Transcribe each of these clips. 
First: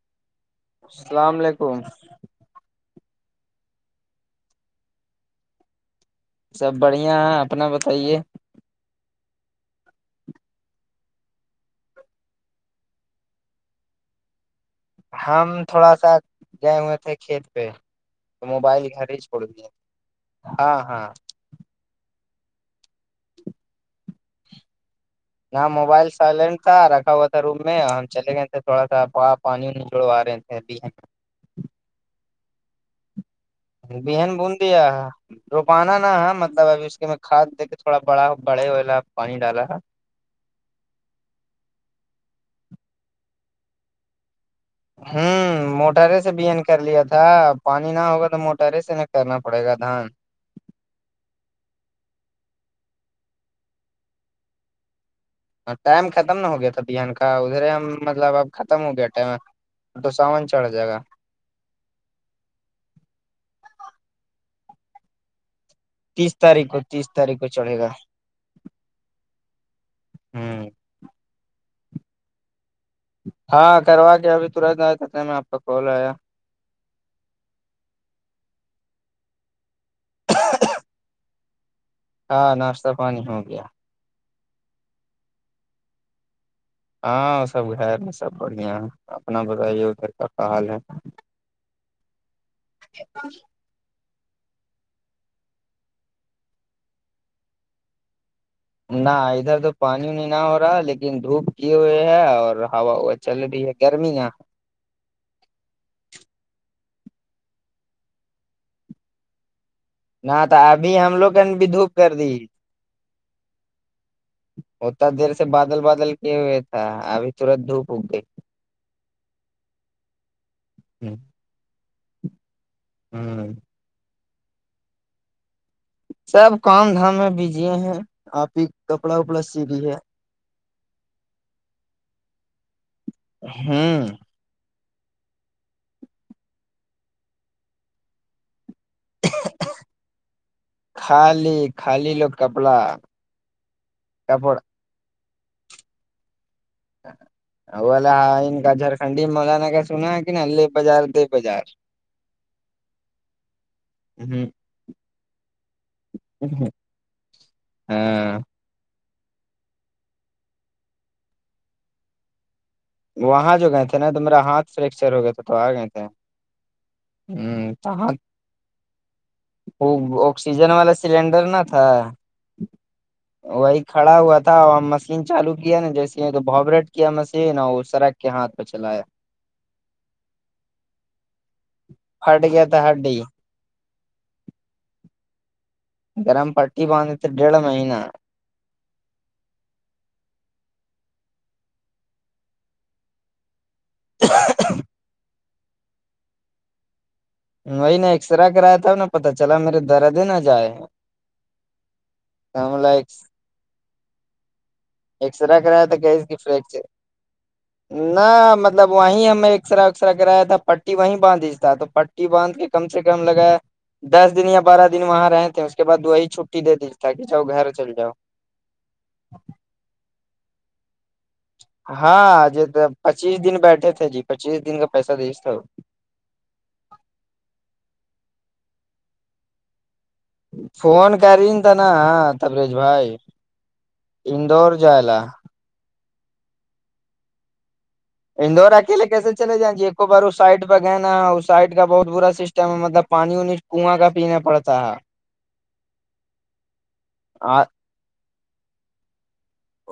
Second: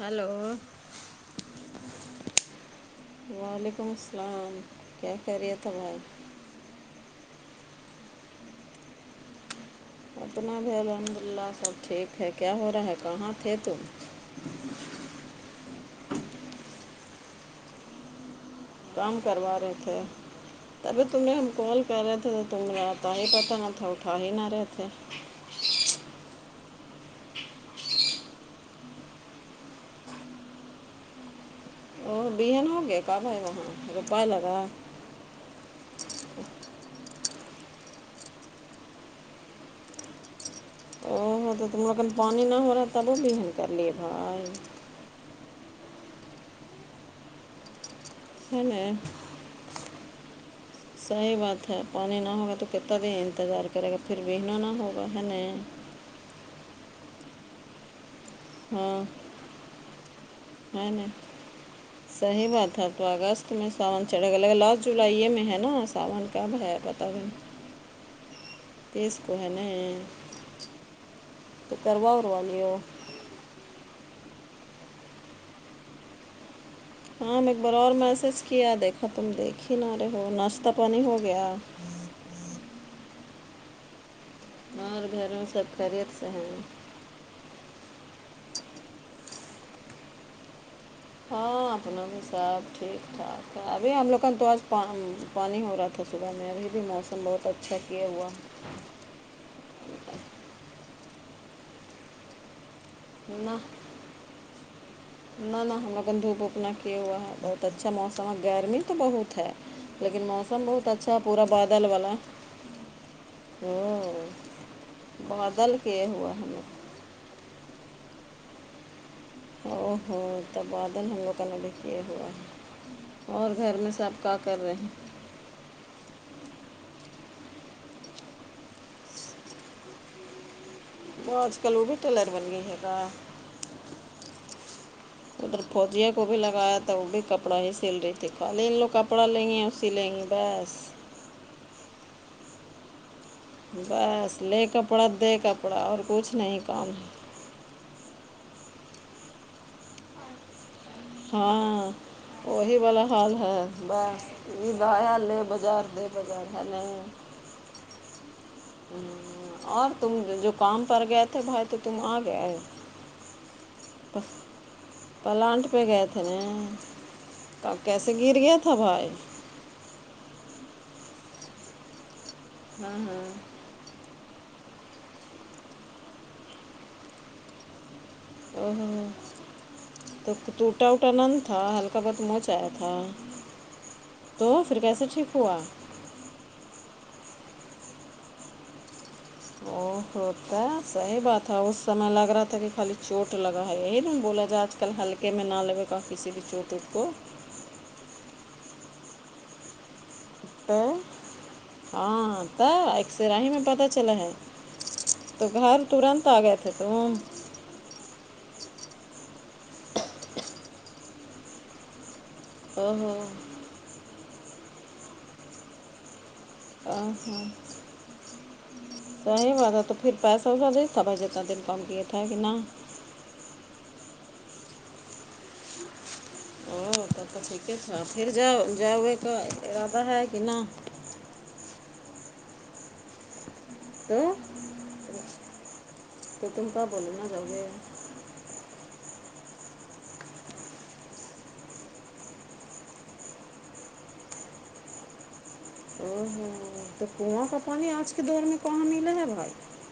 hello السلام علیکم وعلیکم السلام کیا خیت بھائی سب بڑھیا ہے اپنا بتائیے اپنا بھی الحمد للہ سب ٹیک ہے کیا ہو رہا ہے کہاں تھے تم ہم تھوڑا سا گئے ہوئے تھے کھیت پہ تو موبائل گھر کام ہی چھوڑ کروا دیے رہے تھے ہاں ابھی ہاں تم نے ہم کال پہ رہے تھے تو ت م ت ہی پتا نہ تھا اٹھا ہی نہ رہے تھے موبائل سائلنٹ تھا رکھا ہوا تھا روم میں ہم چلے گئے تھے تھوڑا سا پانی وانی جڑوا رہے تھے بھی ہے اور بین ہو گیا ک بھائی وہاں روپئے بیہین لگا بندیا روپانا نہا ہے مطلب ابھی اس کے میں کھاد دے کے تھوڑا بڑا بڑے ہولا پانی ڈالا ہے او ہو تو تم لوکن پانی نہ ہو رہا تبو بھین کر لیے بھائی ہوں موٹرے سے بیین کر لیا تھا پانی نہ ہوگا تو ہے موٹرے نا سے کرنا پڑے گا دھان صحیح بات ہے پانی نہ ہوگا تو کتنا دن انتظار کرے گا پھر بہنا نہ ہوگا ہے ٹائم ختم نہ ہو گیا تھا بہان کا ادھرے ہم مطلب اب ختم ہو ہاں گیا ٹم تو سامان چڑھ جائے ہے گا نا صحیح بات ہے اب تو اگست میں ساون چڑھے گ لگا لاسٹ جولائیے میں ہے نا سامان کبھ ہے بتا رہ چڑے گا تس کو ہے نا ہوں تو کروا اوا لو ہاں کروا کےیا ابھی ترنت آیا تو میں آپ کا کال آیا ہاں ایک بار اور میسج کیا دیکھا تم دیکھ ہی نہ رہے ہو ناشتہ پانی ہو گیا ہاں ناشتہ پانی ہو گیا اور گھر میں سب کرریت ص ہے ہاں سب گ سب بڑھیا ہے اپنا بتائیے ادھر کا کہ حل ہے ہاں اپنا بھی سب ٹھیک ٹھاک ابھی ہم لوگوں تو آج پانی ہو رہا تھا صبح میں ابھی بھی موسم بہت اچھا کیاے ہوا نہ ادھر تو پانی نہیں نہ ہو رہا لیکن دھوپ کیے ہوئے ہے اور ہوا ہوا چل نہ رہی ہے گرمی ہے نہ نہ ہم ل اپن دھوپ اوپ نہ کیے ہوا ہے بہت اچھا موسم گرمی تو بہت ہے لیکن نہ تو موسم بہت ابھی ہم اچھا لوگ پورا نے بھی بادل دھوپ کر والا دی اتا دیر سے بادل بادل ہوا کیے ہم ہوئے تھا لوگ ابھی ترت دھوپ اگ گئی او ہوو تب بادل ہم لوگ کا ن لکے ہوا ہے ہ اور گھر میں سب کا کر رہے ہیں سب کام دھام میں بجے ہیں آپ ہی کپڑا وپڑا سیھی ہے وہ آج کل وہ بھی ٹیلر بن گئی ہے ہاں ادھر فوجیوں کو بھی لگایا تھا وہ بھی کپڑا ہی سل رہی تھی خالی لوگ ک کپڑا لیں گےیا سی لیں گے بس خالی خالی لوگ کپڑا بس کپڑ لے کپڑا دے کپڑا اور کچھ نہیں کام ہے ہاں ان کا جرکھنڈی مولانا کا سنا ہے کہ الے بازار دے بازار ہاں وہی والا حال ہے ہوں لیا لے بازار [unintelligible] ہاں اور تم جو کام پر گئے تھے بھائی تو تم آ گیا ہے وہاں جو گئے تھے نا تو میرا ہاتھ فریکچر ہو گیا تھا تو پلانٹ آ گئے تھے کب کیسے ہ گر گیا تھا بھائی وہ آکسیجن والا سلینڈر نا تھا ہاں ہاں وہی کھڑا ہوا تھا اور ہم مشین چالو کیا نا جیسے ببریٹ کیا مشین اور سرک کے ہاتھ پہ چلایا ہاں تو ٹوٹا ووٹا نند تھا ہلکا بت موچ پھٹ گیا آیا تھا ہڈی تو پھر کیسے ٹھیک ہوا گرم پٹی باندے تھے ڈیڑھ مہینہ او ہوتا صحیح بات تھا اس سمے لگ رہا تھا کہ خالی چوٹ لگا ہے یہی نا بولا جائے آج کل ہلکے میں نہ لگے گا کسی بھی چوٹ ووٹ کو وہی نے ایکس رے کرایا تھا نہ پتا چلا میرے درد ہی نہ جائے تو ہم ہاں لائک ایکسر ہی میں پتا چلا ہے تو ایکسرا گھر کرایا تھا گیس ترنت کی آ گئے تھے فریکچر تو نہ مطلب وہیں ہمیں ایکسرے وکسرے کرایا تھا پٹی وہیں باندھ دی تھا تو پٹی باندھ او کم سے ہو کم لگا ا دس دن یا بارہ دن وہاں رہے تھے اس کے بع وہ وہی چٹی دے دیج تھا کہ جاؤ گھر چل جاؤ صی بات تھا تو پھر پیسہ وسا دتا بھائی جتنا دن کم کیا تھا کہ ہاں نہ ج پچیس دن بیٹھے ج پچیس دن کا پیسہ دےس تھا [inaudible] [inaudible] ہو تو ٹھیک ہے سنا پھر جاؤ جاؤ کا ارادہ ہے کہ نہ [unintelligible] [unintelligible] فون کری ن ت نا ہاں تبریج بھائی [unintelligible] [unintelligible] ہ اندور جالا ایک دم کااب ل ناازؤ گے [unintelligible] [unintelligible] اندور اکیلے کیسے چلے جائیں ج ایک بار اس سائڈ پہ گئے نا اس سائڈ کا بہت برا سسٹم ہے مطلب پانی و کنواں کا پینا پڑتا ہے او ہ تو کنواں کا ہے پانی آج کے دور میں کہاں ملے ہے بھائی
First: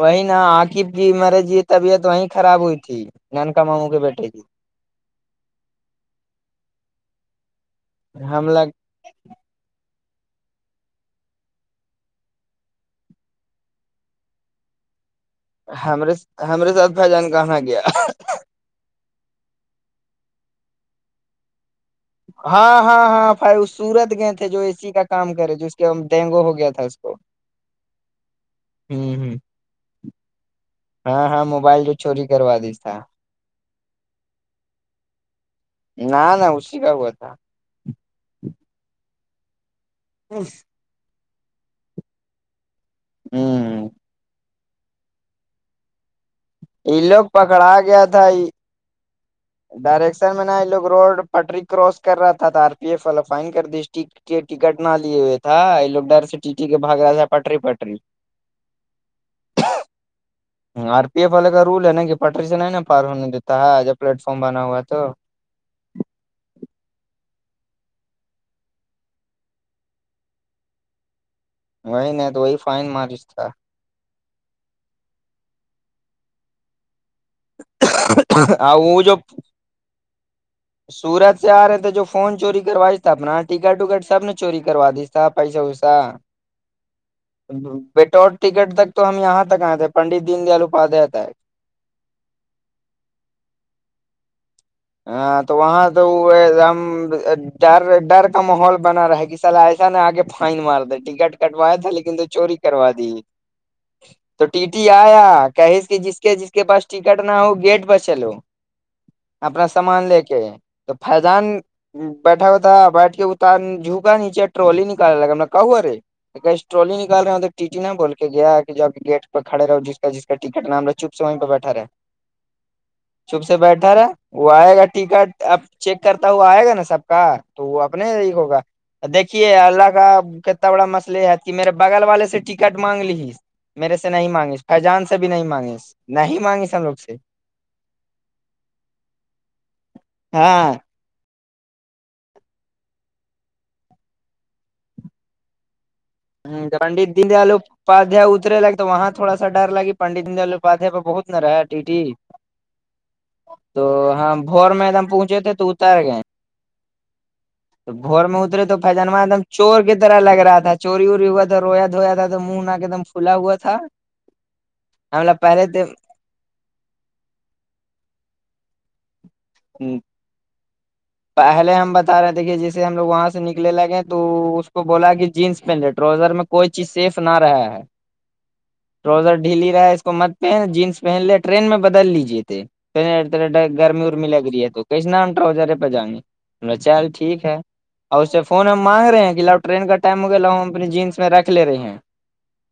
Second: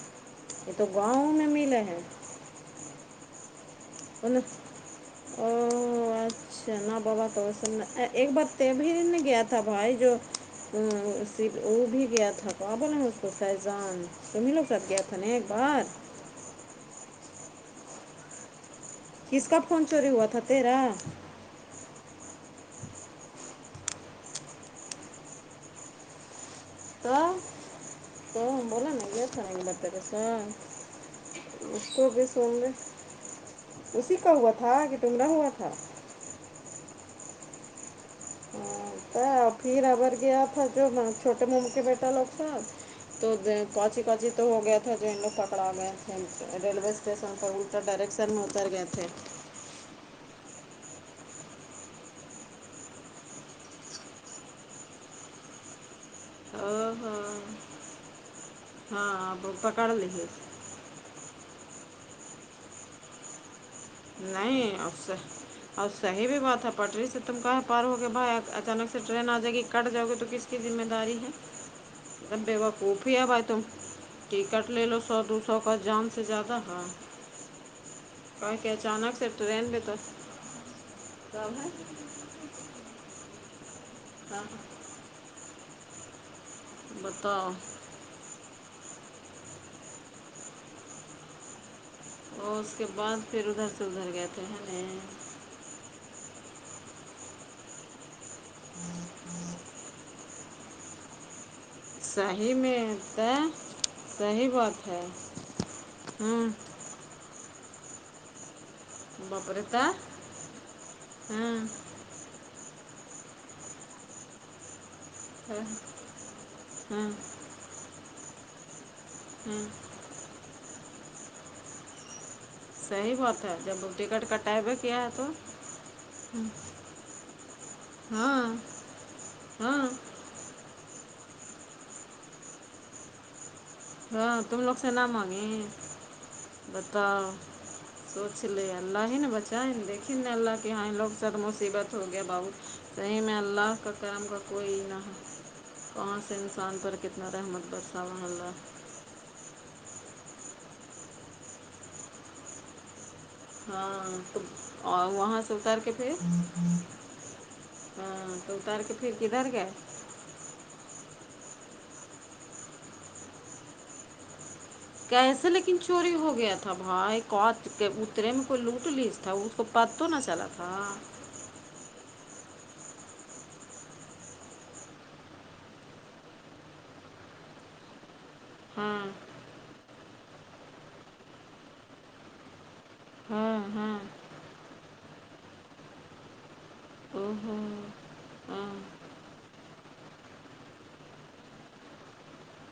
وہی نہا یہ تو عقب جی گاؤں مرے میں جی ملے طبیعت وہیں خراب ہوئی تھی نن کا ماموں کے بیٹے ان ا کی [unintelligible] [unintelligible] اچھا ن بابا تو وس ایک ہم لگ بار بھی نے گیا تھا بھائی جو [unintelligible] [unintelligible] وہ بھی گیا تھا پابا نے اس کو فیضان تو ملو کے ساتھ گیا تھا ن ر ہمرے سھ بھائی جان کہاں گیا کس کپ کوون چوری ہوا تھا تیرا ہاں ہاں ہاں پھائی وہ سورت گئے تھے جو اے سی کا کام کرے ج اسس کے ڈینگو ہو گیا تھا کو [unintelligible] تو [unintelligible] تو بولا نا ہوں گیر ہوں سان کے باتتا کیسا ہاں ہاں [unintelligible] موبائل اس جو کو بھی چوری کروا دی س تھا اسی کا ہوا تھا کہ تمرا ہوا تھا نہ نہ اسی کا ہوا تھا ہ پھر ابگر گیا تھا جو چھوٹے موم کے بیٹا لوگ تھ تو ہوں کاانچی کاچی تو ہو گیا تھا جو ان لوگ پکڑا گئے تھے ریلوے یہ لوگ اسٹیشن پر پکڑا اٹا گیا تھا ڈائریکشن میں اتر گئے تھے ڈائریکشن میں ن یہ لوگ روڈ پٹری کراس کر رہا تھا آر پی ایف والا فائن کر دی ٹ کہ ٹکٹ نہ لیے ہوئے تھا یہ لوگ ڈر سے ٹی او کے بھگ رہا ہو تھا پٹری پٹری ہاں آپ پکڑ لیے [unintelligible] [unintelligible] آر پی ایف والے کا رول ہے نا کہ پٹری سے ن ہے نا پار ہونے دیتا ہے جب پلیٹ فارم بنا نہیں ہوا اس تو سے [unintelligible] [unintelligible] اور صحیح بھی بات ہے پٹری سے تم کہہ پا رہ ہو کہ بھائی اچانک سے ٹرین آ جائے گی کٹ جاؤ گی تو کس کی ذمہ داری ہے وہی نہیں ر تو وہی بی فائن وقوف ہی مارش ابھائی تم تھا ٹکٹ لے لو سو دو سو کا جام سے زیادہ ہاں کہا کہ آ جو اچانک [unintelligible] سے [unintelligible] ٹرین میں تو [unintelligible] [unintelligible] سورت سے سب آ رہے ہے تھے جو فون چوری کروا تھا اپنا ٹکٹ وکٹ سب نے چوری کروا دی سا پیسہ ہوسا بتاؤ بیٹ ٹکٹ تک تو ہم یہاں تک آئےتے ہیں پنڈت د دیین دیال اپادیاتا ہے اور اس کے بعد پھر ادھر سے ادھر گئے تھے ہیں ن ہاں تو وہاں تو ڈ ڈرک [unintelligible] [unintelligible] کا ماحول بنا رہے گ سال ایسا آگے فائن مار د ٹکٹ کٹوایا تھا لیکن تو صحیح چوری میں کروا دی تے تو صحیح ٹی ٹی بات ہے آیا کہس کہ جس کے ہاں جس کے پاس ٹکٹ نہ ہو گیٹ پر چلو باپرے اپنا تا سامان لے کے تو فیضان ہاں بیٹھا ہوا تھا بیٹھ کے اتار جھوکا نیچے ٹرالی نکالنے لگا ہم نے ہاں کہ ہوا اے ٹرالی ہاں نکال رہے ہیں تو ٹی نہا بول کے گیا کہ جب گیٹ پہ ہاں کھے رہے ہو جس کا جس کا ٹکٹ نام رہ چپ سے وہیں پہ بیٹھا رہا صحیح چپ بات ہے سے جب بیٹھا رہا ٹکٹ ک وہ آئے گا ٹیکٹ اب چیک کرتا ہوا آئے گا نا سب کا تو وہ اپنے ہاں ہوگا دیکھیے ہاں اللہ کا کتنا بڑا مسئلہ یہ ہے کہ میرے بغل والے سے ٹکٹ مانگ لی میرے سے نہیں ہاں تم مانگس لوگ نہ فیجان سے بھی نہیں مانگیں مانگس نہیں مانگس ہم لوگ سے بتاؤ سوچ لے اللہ ہیی ن بچہ ہے دھی ن اللہ کی ہاں یہ لوگ سد مصیبت ہو گیا بو صحی میں اللہ کا کرم کا کوئی نہ کہاں سے انسان پر پنڈت دین کتنا دیال رحمت بسا اپادھیائے محلہ اترے لگے تو وہاں تھوڑا سا ڈر لگی پنڈت د دل الواادیا پ بہت نرایا ٹی تو ہاں بور میدم اور پہنچے وہاں تھے سے تو کے اتار پھر گئے تو بور ہاں میں اترے تو اتار کے پھر فجانا دم کدھر گئے چور کے طرح لگ رہا تھا چوری ووری ہوا تھا رویا دھویا تھا تو منہ ن کے ایک دم پھلا ہوا تھا ہم لوگ کیسے پہلے لیکن تھے چوری ہو گیا تھا بھائی کوت اترے میں کوئی لوٹ لی تھا اس کو پت تو نہ چلا تھا پہلے ہم بتا رہے تھے کہ جسے ہم لوگ وہاں سے نکلنے لگے تو اس کو بولا کہ جینس پہن لے ٹراؤزر میں کوئی چیز سیف نہ رہا ہے ہاں ٹروزر ڈھیلی رہا ہے اس کو مت پہن جینس پہن لے ٹرین میں بدل لیجے تھے پ ہاں طرح ہاں گرمی ارمی لگ رہی ہے تو کس نٹ رہے پہ جائیں گے چل او ٹھیک ہے ہو اور اس سے ہاں فون ہم مانگ رہ ہیں کہ لو ٹرین کا ٹائم ہو گیا لو ہم اپنی جینس میں رکھ لے رہی ہیں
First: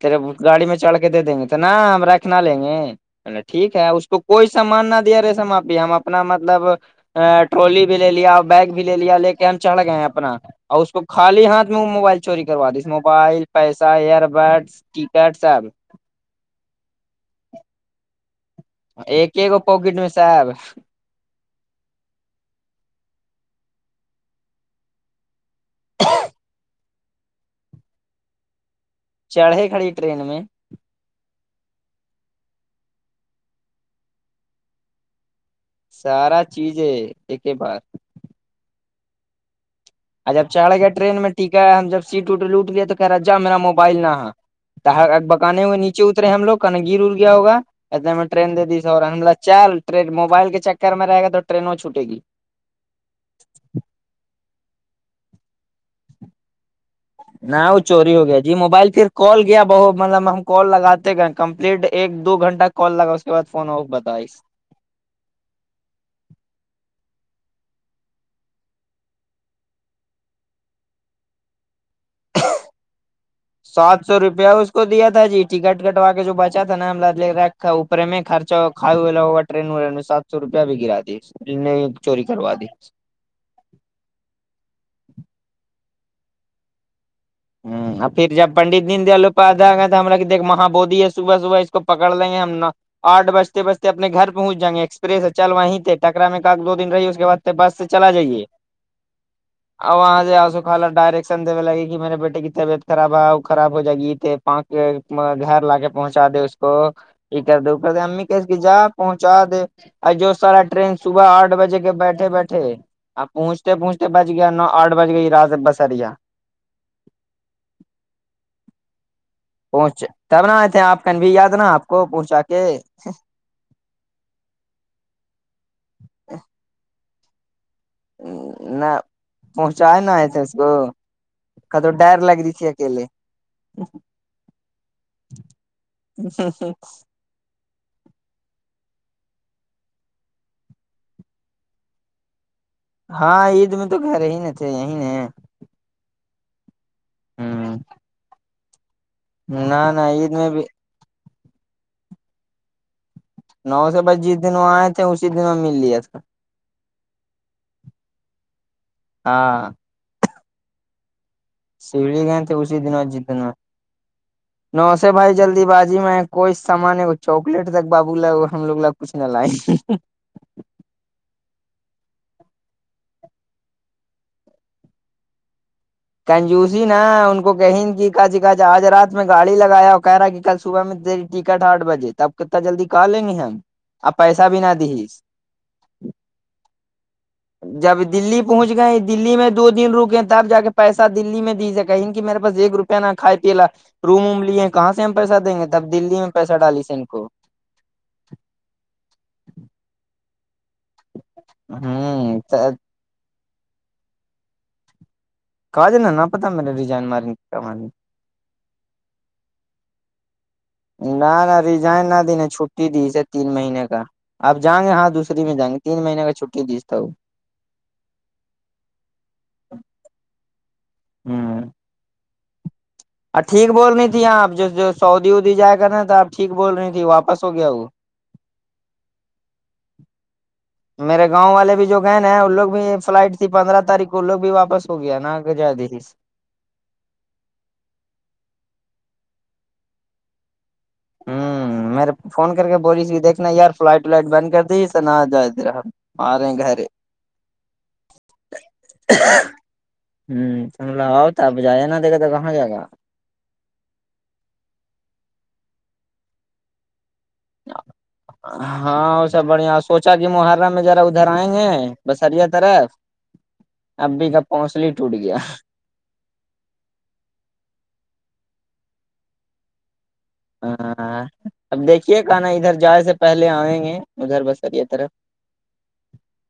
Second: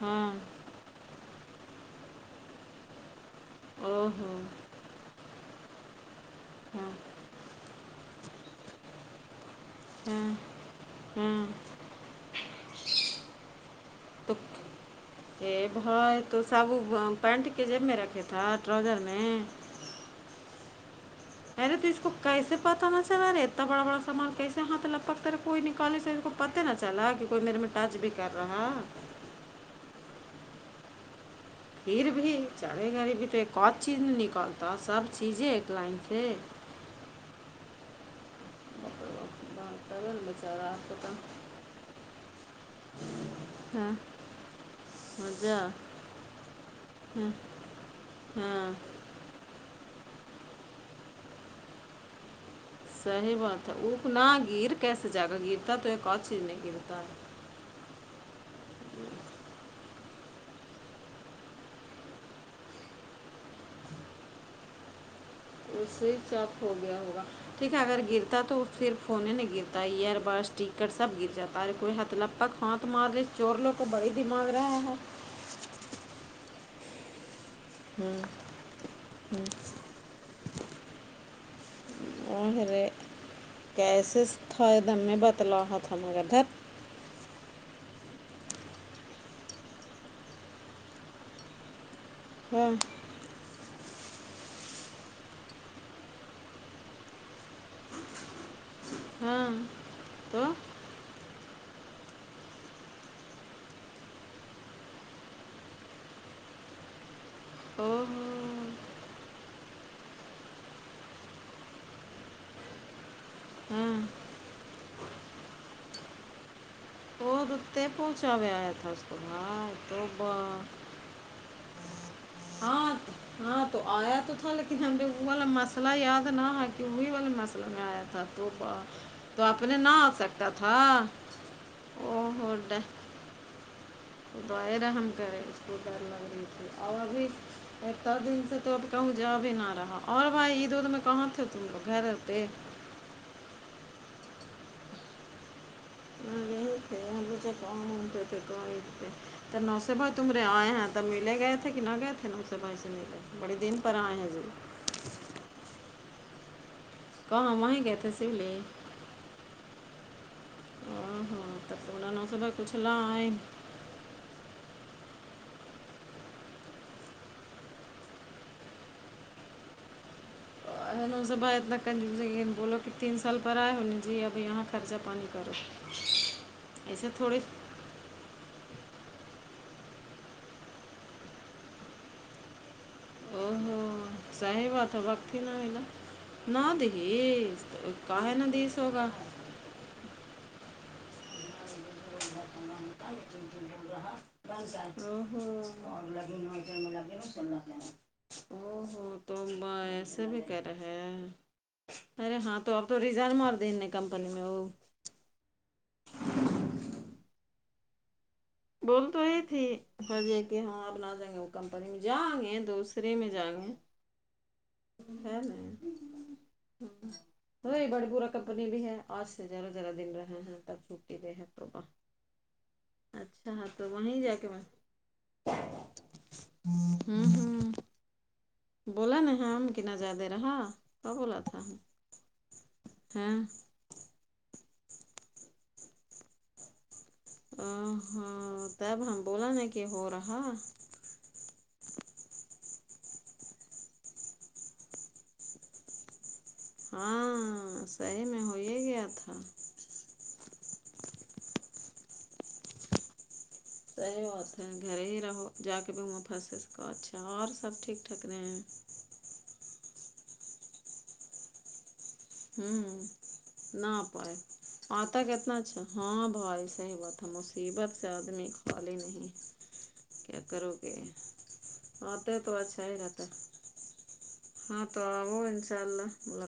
تیرے ہاں گاڑی میں چڑھ کے دے دیں گے تو نا ہم رکھنا لیں گے ٹھیک ہے اس او کو ہو کوئی سامان نہ دیا رہے سم آپی ہم اپنا مطلب ہاں ٹولی بھی لے لیا بیگ بھی لے لیا لے کے ہم چڑھ گئے ہیں ہاں اپنا اور اس کو ہاں خالی ہاتھ میں وہ موبائل چوری کروا دیس موبائل پیسہ ایئر بڈس ٹکٹ ا سب بھائی تو سابو پینٹ کے جب میں رکھے تھا ٹرزر ایک گو پاکٹ میں صاحب ارے تو اس کو کیسے پت نا سر اارے اتنا بڑا بڑا سامان کیسے ہاتھ لگپکتا رہے کوئی نکالے س اس کو پتہ نہ چلا کہ کوئی میرے میں ٹچ بھی کر رہا چڑھے کھڑی ٹرین میں پھر بھی چلے گای بھی تو ایک کت چیز نہیں نکلتا سب چیزیں لائن سے سارا چیز ہے ایک ہی بار جب بیچارہ چڑھ آپ کو تو گیاٹرین میں ٹھیک ہے ہم جب سیٹ لوٹ گئے تو کہہ رہا جا ما ہاں موبائل نہا ا مزہ بکانے ہوئے نیچے اترے ہیں ہم لوگ کنگیر ار ہاں گیا ہوگا اتنے میں ٹرین دے ہاں دی اور چل ٹرین موبائل کے چکر میں رہے گا تو ٹرینوں چھوٹے گی صحیح بات ہے اکنا گر کیسے جاگا گرتا تو ایک اور چیز نہیں گرتا نہ وہ چوری ہو گیا جی موبائل پھر کال گیا بت مطلب کال لگاتے گ کمپلیٹ ایک دو گھنٹہ کال لگا اس کے بع فون بتائی اس سے چاپ ہو گیا ہوگا ٹھیک ہے اگر گرتا ہے تو پھر فھنے نہیں گرتا ایئر بس ٹکر سب گر جا ہے کوئی تلپا ہاتھ مار رہے چور لوگ کو سات بڑی سو روپیہ دماغ اس رہا کو ہے دیا تھا جی ٹکٹ کٹو کے جو بچا تھا ن ل لر میں خرچا کا ہواٹرین رہات سو روپیہ بھی گرا دی نے چوری کروا دی کیسز تھ ایک دم میں بتلو ہوت ہم ادھر ہ اور پھر جب پنڈت دین دیالوپاد ہم لگ دیک مہ بوودھی ہے صبح صبح اس کو پکڑ لیں گے ہم نہا ہاں آٹ بجتے بجتے اپنے گھر پہنچ جیں گے ایکسپریس ہے چل وہیں تھ ٹرا میں کا دو دن رہی اس کےعد بس سے چلا جائیے ہاں اور وہاں سے تو آسو خالا ڈائریکشن دینے لگے کہ میرے بیٹے کی طبیعت خراب ہے وہ خراب ہو جائے گیے پان گھر لا کے پہنچا دے اس کو یہ کر د ا او کر امی ہو کہس کہ جاپ پہنچا دے جو سارا ٹرین صبح آٹھ بجے کے بیٹھے بیٹھے آ پہنچتے ہاں پہنچتے بج گیا نو آٹھ بج گئی رااز بسریا وہ رتے پہنچاوے آ تھاس تو میں تو پہنچ ب تب نہ آئے تھے آپ کن بھی یاد نا آپ کو پہنچا کے ہاں ہاں تو آیا تو تھا لیکن ہم نے وہ والا مسئلہ یاد نہ آ کہ وہی والے مسئلہ میں آیا تھا تھا تو نہ تو اپنے نہ آ سکتا تھا ک تو ڈر او لگ رہیھی ا کےے تورا ہم کریں اسک کر لگی اور ابھی اتنا دن سے تو اب کہ جا بھی ہی نہ رہ اور بھائی عید اید میں کہاں تھ تم لوگ گھر اتے ہاں عید میں تو گھر ہی ن تھے یہیں ہ یہمتے تھے نہ ن سے نہ بائی تم عید رے میں بھی آئے تب ملے گئے تھے کہ نہ گئے تھے نا اس سےبائائیس سے م تھے نو سے بس جس دن وہاں آئے تھے اسی دن میں مل رہیا اس کا کاں مہ گئے تھسی بول ہاں تو انانا سیڑھی سےب گئے تھے کچھ اسی لئ نو سےے بھائی جلدی بازی میں کوئی سامان ہے چواکلیٹ تک بابو ہم لوگ لگ کچھ لائ سب با اتنا کن بولو کہ تین سال پر آئے ہونے چاہیے اب یہاں خرچہ پانی کرو کنجوسی نا ایسے تھوڑی ان کو کہیں کہ جا آج رات میں گاڑ لگیا اور کہہ رہا کہ کل صبح میں دری ٹکٹ آٹھ بجے تب کتنا جلدی کہ لیں گے ہم اوہو اپ پیسہ بھی صحیح نہ دی بات ہے وقت نہ دھیے جب دلی پہنچ گئے دللی میں دو دن رکے تب جا کے پیسہ دللی میں دیج جائے گا کہ میرے پا ایک روپیہ نا کھائے پیلاا روم ووم لیے کہاں سے ہم پیسہ دیں اوہو گے تب دللی میں پیسہ ڈالیسے ان کو ال او ہو تو ایسے بھی کر رہے ہیں ارے ہوں ہاں تو آپ تو ریزرن مار ان نے کمپنی میں وہ کاج نا پتہ میرا ریزائن ماری بول تو یہ تھی ایک نہ نہ ریزائن نہ دینے چھٹی دی دوسرے اسے میں تین جائیں گے مہینے کا آ جائیں گے ہاں ہے دوسری میں جائیں گے نا تین مہینے کا چھٹی دیجتا ہوں بڑی با کمپنی بھی ہے آج سے را ذرا دن رہا ہیں چھٹی دے ہے ہوں تو آ اچھا ہاں ٹھیک تو بول رہی وہیں تھیاں جا کے آپ میں ج سعودی وودی جائے کر نا تو آپ ٹھیک بول رہی تھی ہوں واپس ہو گیا ہوں وہ بولا ن ہم کنا زیادے رہا کا میرے بولا گاؤں تھا والے بھی جو گئےن ہیں ان لوگ بھی فلائٹ ہاں تھی پندرہ تاریخ کو لو بھی واپس ہو گیا نا جد ہاں اب ہم بولا نا کہ ہو رہا ہوں میں نے فون کر کے بولی ت کہ دیکھنا یار فلائٹ ولائٹ بند کر دی نہ جا رہا مارے ہیں گھر ہاں صی میں ہو ہی گیا تھا تومل آؤ تب جایا نا دیکھا تو کہاں جائے گا صحی بات ہے گھر ہی رہو جا کے بھی وہاں پھنسے سک اچھا اور سب ٹھیک ٹھاک رہے ہیں ہاں وہ سب بڑھیا سوچا کہ محرہ میں ذرا ادھر آئیں گے بسریا طر ہوں نہ اببھی پائے کاب پوننسل ہی ٹوٹ آتا گیا کتنا اچھا ہاں بھائی صحی بات ہے مصیبت سے آدمی خالی نہیں کیا کرو گے ہاں اب دیکھیے آتے کہ نا تو ادھر اچھا ہی جائے سے رہتا ہے پہلے آئیں گے ادھر بسر ہاں یہ تو طرف آؤ انشاء اللہ